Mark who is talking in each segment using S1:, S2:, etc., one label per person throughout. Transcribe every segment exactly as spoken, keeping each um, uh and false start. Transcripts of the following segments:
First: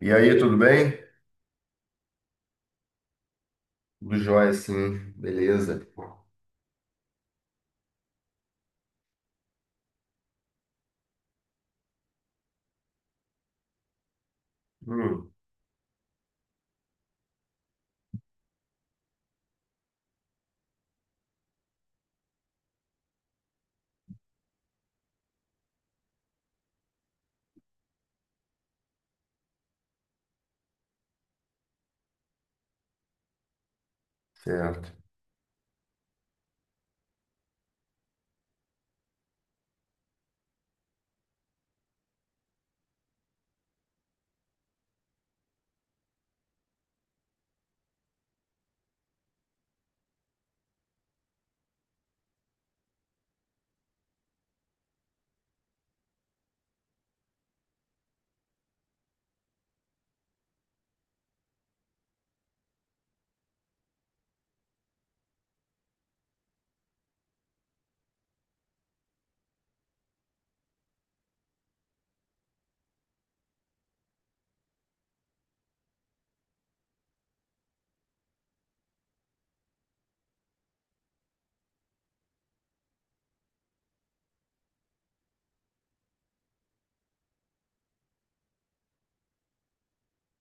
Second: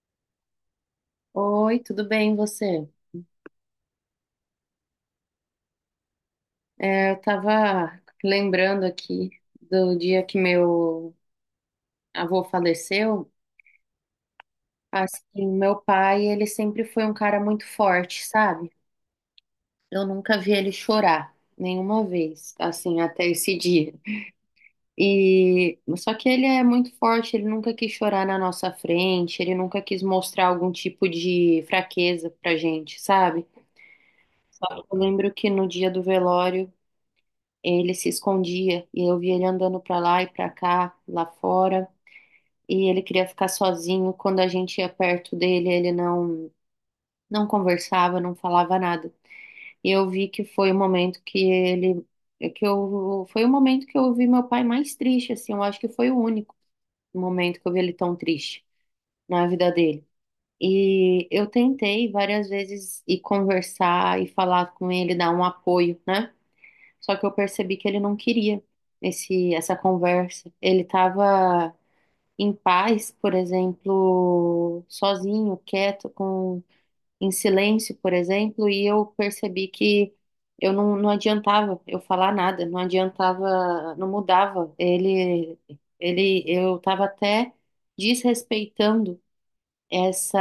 S1: E aí, tudo bem?
S2: Oi, tudo bem, e você?
S1: Tudo jóia, sim. Beleza.
S2: É, eu tava lembrando aqui do dia que meu avô faleceu.
S1: Hum,
S2: Assim, meu pai, ele sempre foi um cara muito forte, sabe? Eu nunca vi ele chorar, nenhuma vez, assim, até esse dia. E só que ele é muito forte, ele nunca quis chorar na nossa frente, ele nunca quis mostrar algum tipo de fraqueza pra gente, sabe? Só
S1: certo.
S2: que eu lembro que no dia do velório ele se escondia e eu via ele andando para lá e para cá, lá fora, e ele queria ficar sozinho. Quando a gente ia perto dele, ele não não conversava, não falava nada. E eu vi que foi o momento que ele que eu foi o momento que eu vi meu pai mais triste, assim, eu acho que foi o único momento que eu vi ele tão triste na vida dele. E eu tentei várias vezes ir conversar e falar com ele, dar um apoio, né? Só que eu percebi que ele não queria esse, essa conversa. Ele estava em paz, por exemplo, sozinho, quieto, com, em silêncio, por exemplo, e eu percebi que eu não, não adiantava eu falar nada, não adiantava, não mudava. Ele, ele, eu estava até desrespeitando essa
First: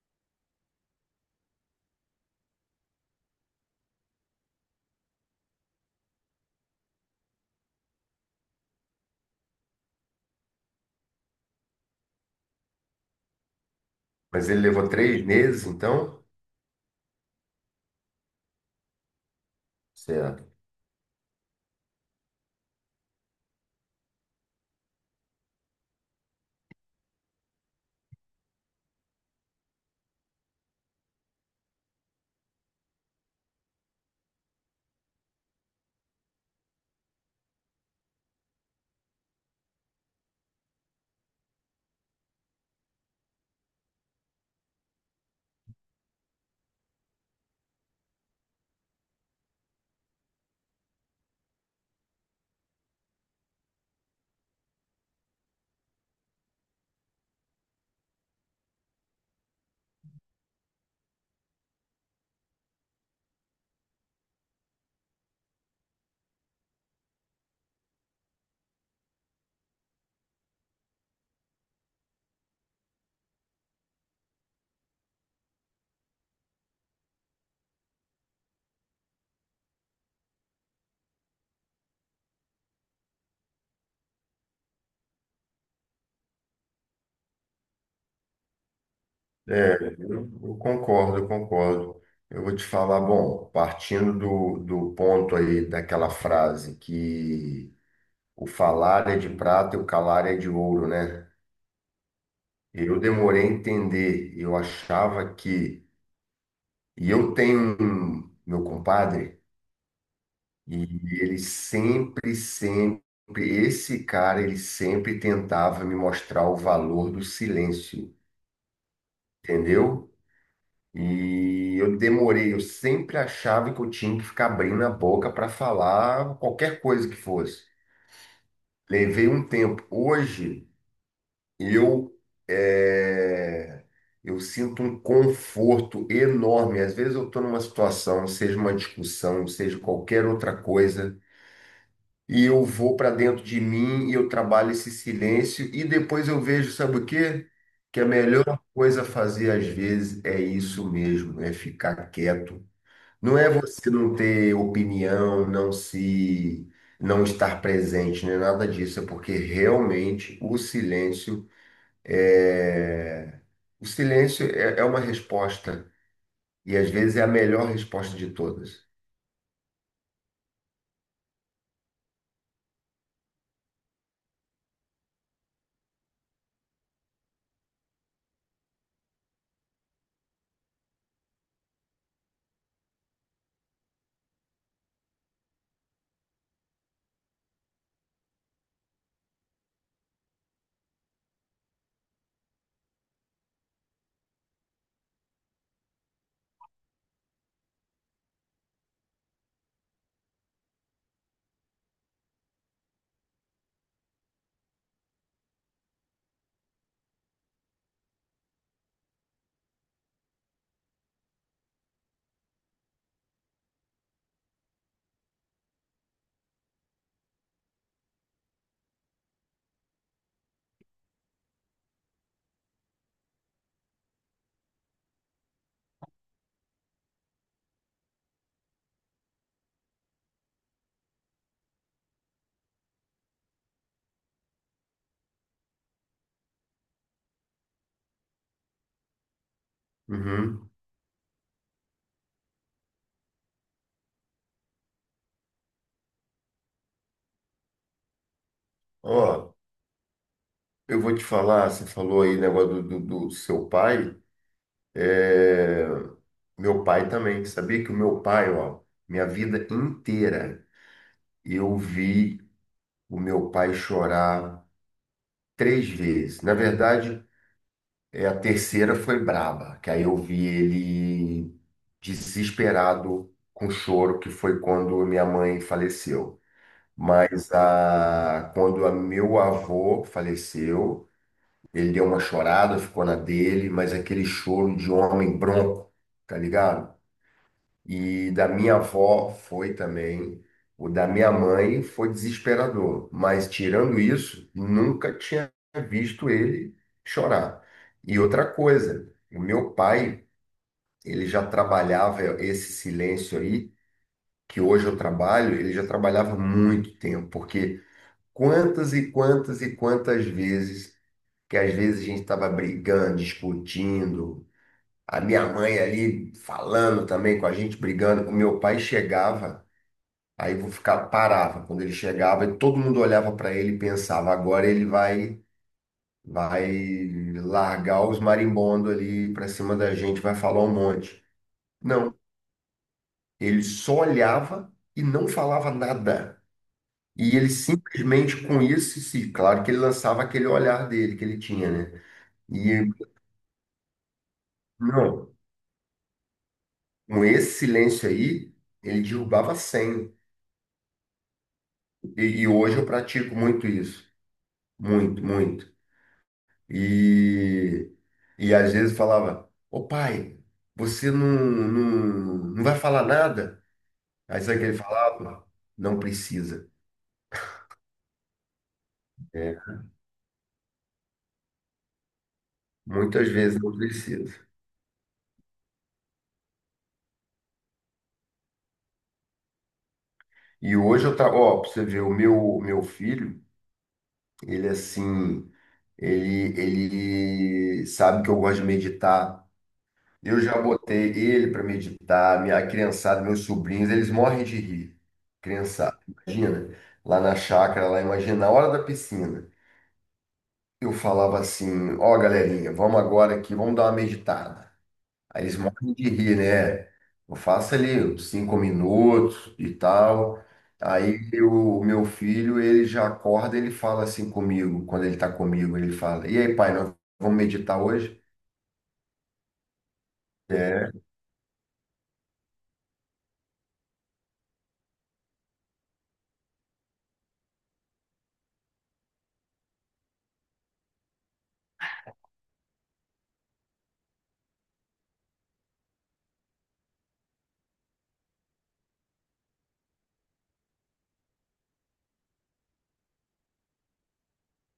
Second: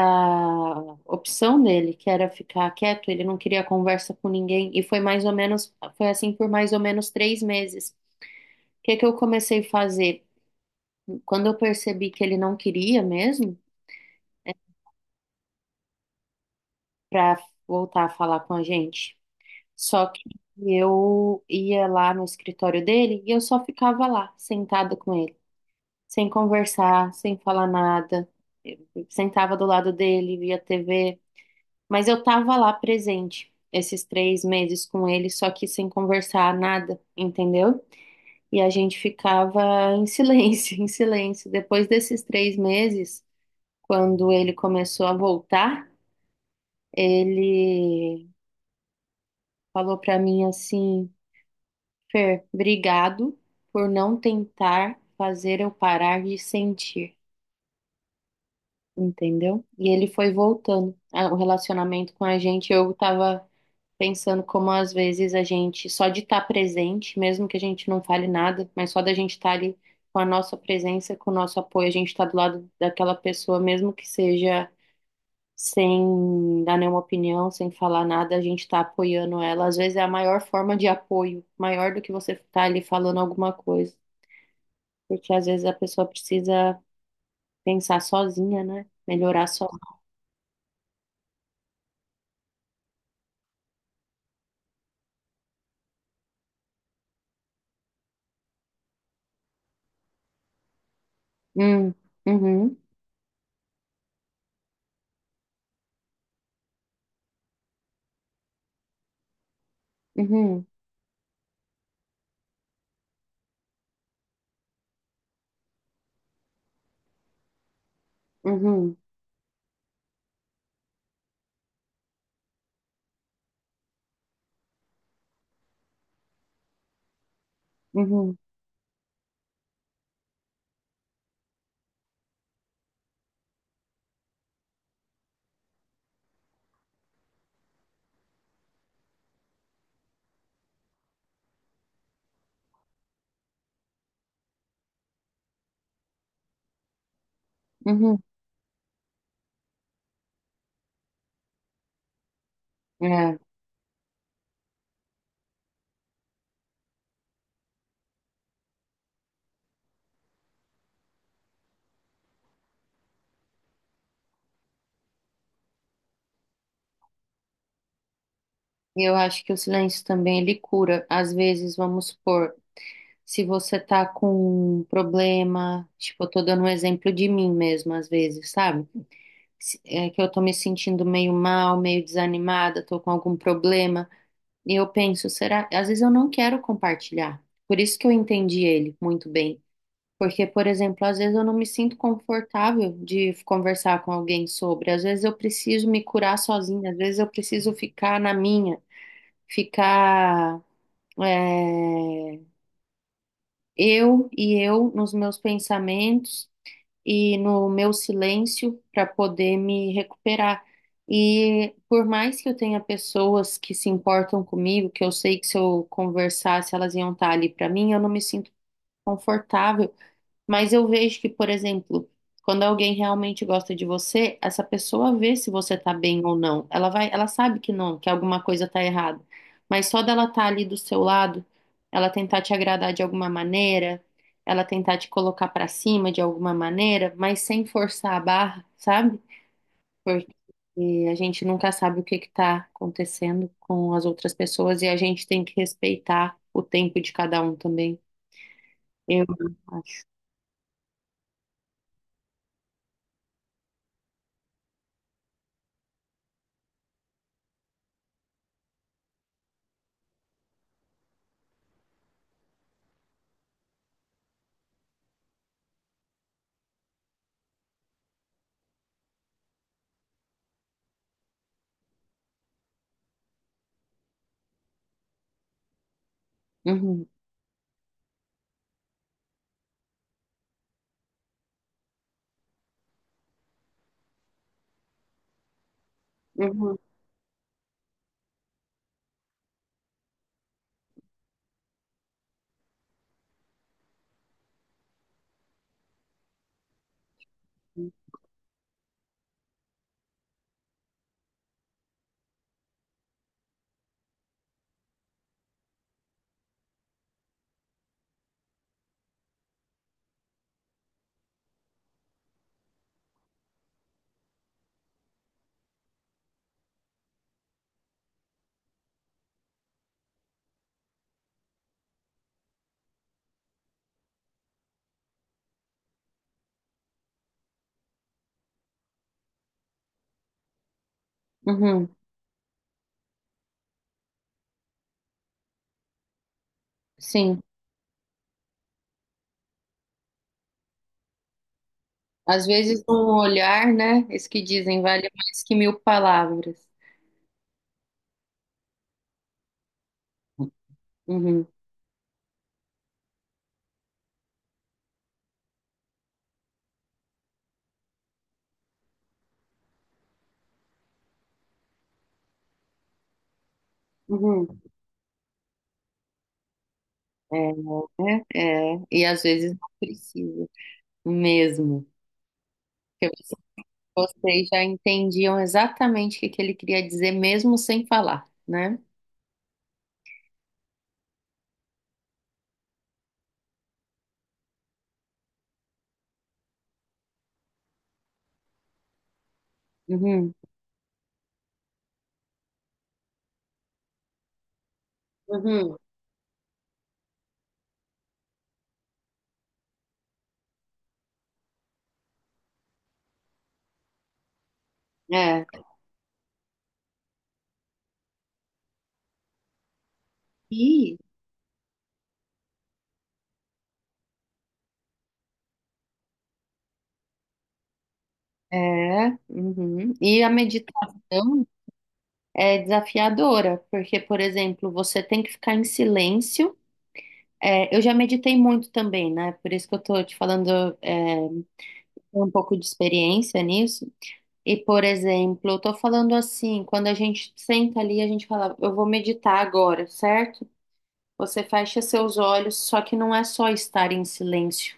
S2: opção dele, que era ficar quieto, ele não queria conversa com ninguém, e foi mais ou menos, foi assim por mais ou menos três meses. O que que eu comecei a fazer? Quando eu percebi que ele não queria mesmo,
S1: Mas ele levou três meses, então?
S2: para voltar a falar com a gente, só que
S1: Certo.
S2: eu ia lá no escritório dele e eu só ficava lá, sentada com ele, sem conversar, sem falar nada. Eu sentava do lado dele, via T V. Mas eu tava lá presente esses três meses com ele, só que sem conversar nada, entendeu? E a gente ficava em silêncio, em silêncio. Depois desses três meses, quando ele começou a voltar, ele falou pra mim assim: Fer, obrigado por não tentar fazer eu parar de sentir, entendeu? E ele foi voltando. Ah, o relacionamento com a gente, eu tava pensando como às vezes a gente, só de estar presente, mesmo que a gente não fale nada, mas só da gente estar ali com a nossa presença, com o nosso apoio, a gente está do lado daquela pessoa, mesmo que seja sem dar nenhuma opinião, sem falar nada, a gente está apoiando ela. Às vezes é a maior forma de apoio, maior do que você estar ali falando alguma coisa, porque às vezes a pessoa precisa pensar sozinha, né? Melhorar só.
S1: É, eu eu concordo, eu concordo. Eu vou te falar, bom, partindo do, do ponto aí daquela frase que o falar é de prata e o calar é de ouro, né?
S2: Hum, uhum,
S1: Eu demorei a entender, eu achava que. E eu tenho um, meu compadre.
S2: uhum,
S1: E ele sempre, sempre, esse cara, ele sempre tentava me mostrar o valor do silêncio,
S2: uhum,
S1: entendeu? E eu demorei, eu sempre achava que eu tinha que ficar abrindo a boca para falar qualquer coisa que fosse.
S2: uhum,
S1: Levei um tempo. Hoje, eu, é, eu sinto um conforto enorme. Às vezes eu estou numa situação, seja uma discussão, seja qualquer outra coisa, e eu vou para dentro de mim e eu trabalho esse silêncio e depois eu vejo, sabe o quê? Que a
S2: uhum.
S1: melhor coisa a fazer às vezes é isso mesmo, é ficar quieto.
S2: É.
S1: Não é você não ter opinião, não se não estar presente, não é nada disso, é porque realmente o silêncio é o silêncio é, é uma resposta e às vezes é a melhor resposta de todas.
S2: E Eu acho que o silêncio também ele cura. Às vezes, vamos supor, se você tá com um problema, tipo, eu tô dando um exemplo de mim mesma, às vezes, sabe? Se- É que eu tô me sentindo meio mal, meio desanimada, tô com algum problema. E eu penso, será? Às vezes eu não quero compartilhar. Por isso que eu entendi ele muito bem. Porque, por exemplo, às vezes eu não me sinto confortável de conversar com alguém sobre. Às vezes eu preciso me curar sozinha, às vezes eu preciso ficar na minha, ficar. É, eu e eu nos meus pensamentos e no meu silêncio para poder me recuperar. E por mais que eu tenha pessoas que se importam comigo, que eu sei que se eu conversasse elas iam estar ali para mim, eu não me sinto confortável mas eu vejo que, por exemplo, quando alguém realmente gosta de você, essa pessoa vê se você tá bem ou não. Ela vai, ela sabe que não, que alguma coisa tá errada. Mas só dela estar ali do seu lado, ela tentar te agradar de alguma maneira, ela tentar te colocar pra cima de alguma maneira, mas sem forçar a barra, sabe? Porque
S1: Uhum.
S2: a gente nunca sabe o que que tá acontecendo com as outras pessoas e a gente tem que respeitar o tempo de cada um também, eu
S1: Ó,
S2: acho.
S1: eu vou te falar, você falou aí negócio do, do, do seu pai. é, Meu pai também. Sabia que o meu pai, ó, minha vida inteira, eu vi o meu pai chorar três vezes. Na verdade, é, a terceira foi braba, que aí eu vi ele desesperado com choro, que foi quando minha mãe faleceu.
S2: Uhum.
S1: Mas a... quando a meu avô faleceu, ele deu uma chorada, ficou na dele, mas aquele choro de homem bronco, tá
S2: Uhum.
S1: ligado? E da minha avó foi também. O da minha mãe foi desesperador. Mas tirando isso, nunca tinha visto ele chorar. E outra coisa, o meu pai, ele já trabalhava esse silêncio aí, que hoje eu trabalho, ele já trabalhava há muito tempo, porque quantas e quantas e quantas vezes que às vezes a gente estava brigando, discutindo, a minha mãe ali falando também com a gente, brigando, o meu pai chegava, aí vou ficar parava quando ele chegava e todo mundo olhava para ele e pensava, agora ele vai vai largar os marimbondos ali para cima da gente, vai falar um monte.
S2: Uhum,
S1: Não, ele só olhava e não falava nada. E
S2: sim.
S1: ele simplesmente com isso, sim, claro que ele lançava aquele olhar dele que ele tinha, né?
S2: Às vezes
S1: E
S2: um olhar, né? Isso que dizem vale
S1: não,
S2: mais que mil palavras.
S1: com esse silêncio aí, ele derrubava cem.
S2: Uhum,
S1: E, e hoje eu pratico muito isso. Muito, muito. E, e às vezes falava, ô pai, você não, não, não vai falar nada? Aí sabe
S2: uhum.
S1: o que ele falava? Não precisa.
S2: É, né? é. E às vezes
S1: É,
S2: não precisa mesmo. Porque
S1: muitas
S2: você-
S1: vezes não precisa.
S2: vocês já entendiam exatamente o que que ele queria dizer, mesmo sem falar, né?
S1: E hoje eu trago, ó, pra você ver, o meu, meu filho, ele assim, ele, ele sabe que eu gosto de meditar.
S2: Uhum,
S1: Eu já botei ele para meditar, minha criançada, meus sobrinhos, eles morrem de rir.
S2: uhum.
S1: Criançada, imagina, lá na chácara, lá, imagina, na hora da piscina. Eu falava assim: ó, galerinha, vamos agora aqui, vamos dar uma meditada. Aí
S2: É.
S1: eles morrem de rir, né? Eu faço ali uns cinco minutos e tal.
S2: E,
S1: Aí o meu filho, ele já acorda, ele fala assim comigo, quando ele tá comigo, ele fala: e aí, pai, nós vamos meditar hoje?
S2: é, uhum. E a
S1: É,
S2: meditação é desafiadora, porque, por exemplo, você tem que ficar em silêncio. É, eu já meditei muito também, né? Por isso que eu tô te falando é, um pouco de experiência nisso. E, por exemplo, eu tô falando assim, quando a gente senta ali, a gente fala, eu vou meditar agora, certo? Você fecha seus olhos, só que não é só estar em silêncio,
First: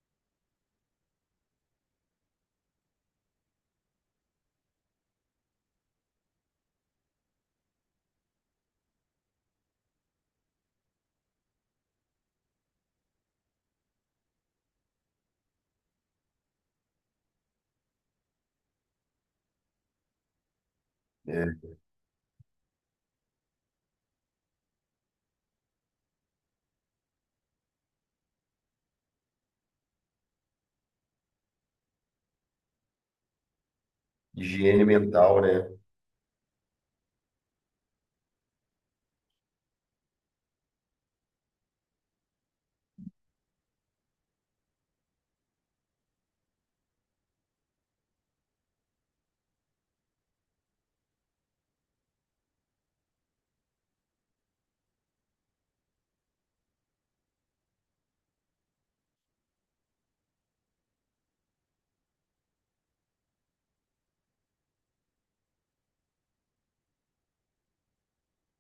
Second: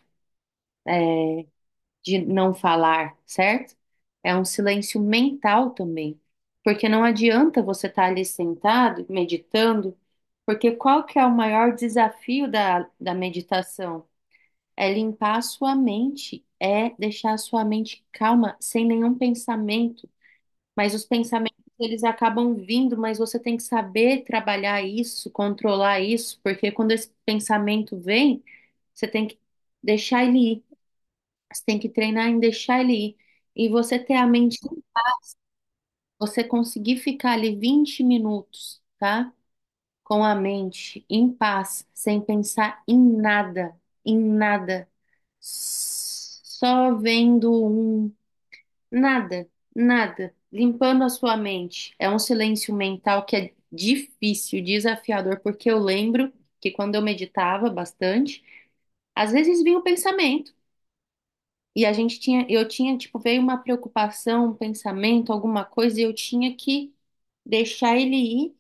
S2: de não falar, certo? É um silêncio mental também. Porque não adianta você estar ali sentado, meditando, porque qual que é o maior desafio da, da meditação? É limpar a sua mente, é deixar a sua mente calma, sem nenhum pensamento. Mas os
S1: é,
S2: pensamentos, eles acabam vindo, mas você tem que saber trabalhar isso, controlar isso, porque quando esse pensamento vem, você tem que deixar ele ir. Você tem que treinar em deixar ele ir. E você ter a mente,
S1: higiene mental, né?
S2: você conseguir ficar ali vinte minutos, tá? Com a mente em paz, sem pensar em nada, em nada. Só vendo um nada, nada, limpando a sua mente. É um silêncio mental que é difícil, desafiador, porque eu lembro que quando eu meditava bastante, às vezes vinha o pensamento e a gente tinha, eu tinha, tipo, veio uma preocupação, um pensamento, alguma coisa, e eu tinha que deixar ele ir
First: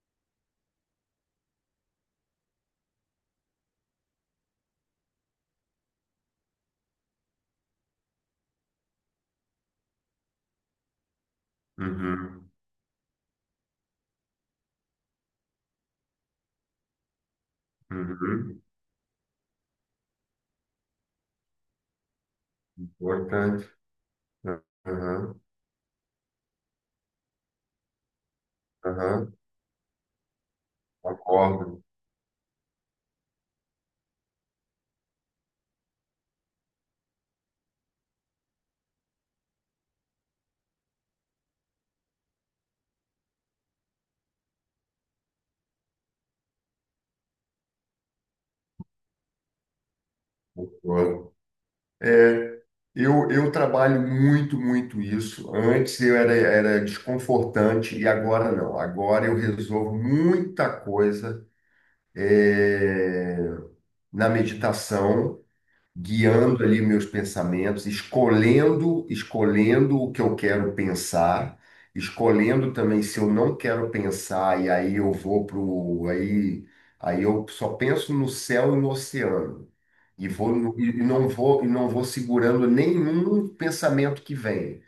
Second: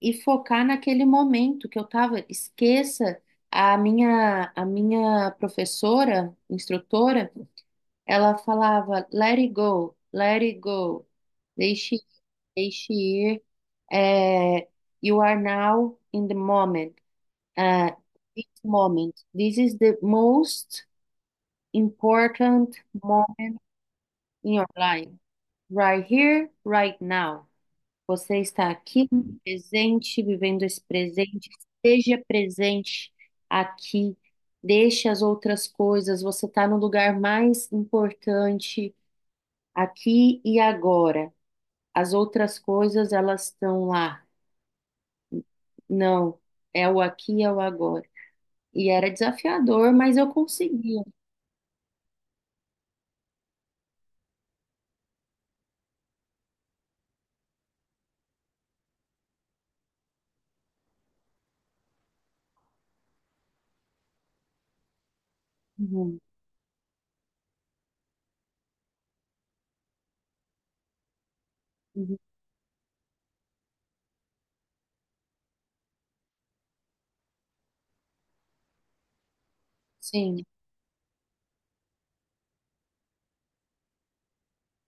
S2: e focar naquele momento que eu tava. Esqueça a minha, a minha professora, instrutora ela falava, let it go, let it go, deixe,
S1: Uhum.
S2: deixe ir, é, you are now in the moment, é, this
S1: Uhum.
S2: moment, this is the most important moment
S1: Importante.
S2: in your life,
S1: Aham,
S2: right here, right now. Você está aqui,
S1: aham.
S2: no presente, vivendo esse presente,
S1: Concordo,
S2: seja presente aqui, deixe as outras coisas, você está no lugar mais importante aqui e agora. As outras coisas, elas estão lá. Não, é o aqui, é o agora. E era desafiador, mas eu conseguia.
S1: concordo. É, eu, eu trabalho muito, muito isso. Antes eu era, era desconfortante e agora não. Agora eu resolvo muita coisa, é, na meditação,
S2: Uhum,
S1: guiando ali meus pensamentos, escolhendo, escolhendo o que eu quero pensar,
S2: uhum.
S1: escolhendo também se eu não quero pensar e aí eu vou pro aí aí eu só penso no céu e no oceano e
S2: Sim,
S1: vou no- e e não vou e não vou segurando nenhum pensamento que vem.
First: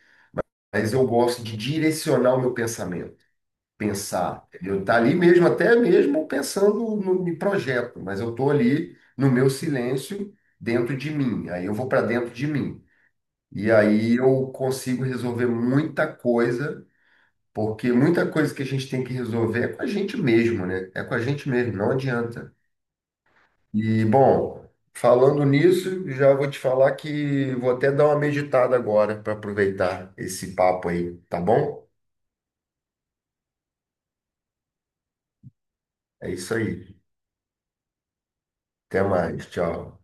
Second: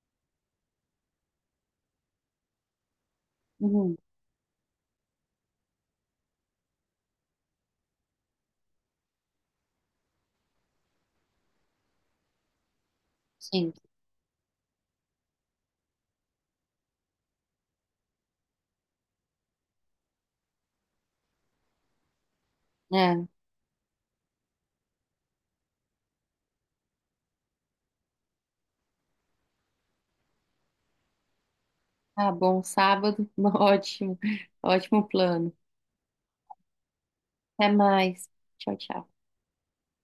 S1: Mas eu gosto de direcionar o meu pensamento
S2: uhum,
S1: pensar. Eu tá ali mesmo, até mesmo pensando no, em projeto, mas eu tô ali no meu silêncio, dentro de mim. Aí eu vou para dentro de mim. E
S2: sim.
S1: aí eu consigo resolver muita coisa, porque muita coisa que a gente tem que resolver é com a gente mesmo, né? É com a gente mesmo, não adianta.
S2: É,
S1: E, bom, falando nisso, já vou te falar que vou até dar uma meditada agora para aproveitar esse papo aí, tá bom?
S2: tá bom, sábado, ótimo, ótimo plano.
S1: É isso aí.
S2: Até mais. Tchau,
S1: Até
S2: tchau.
S1: mais, tchau.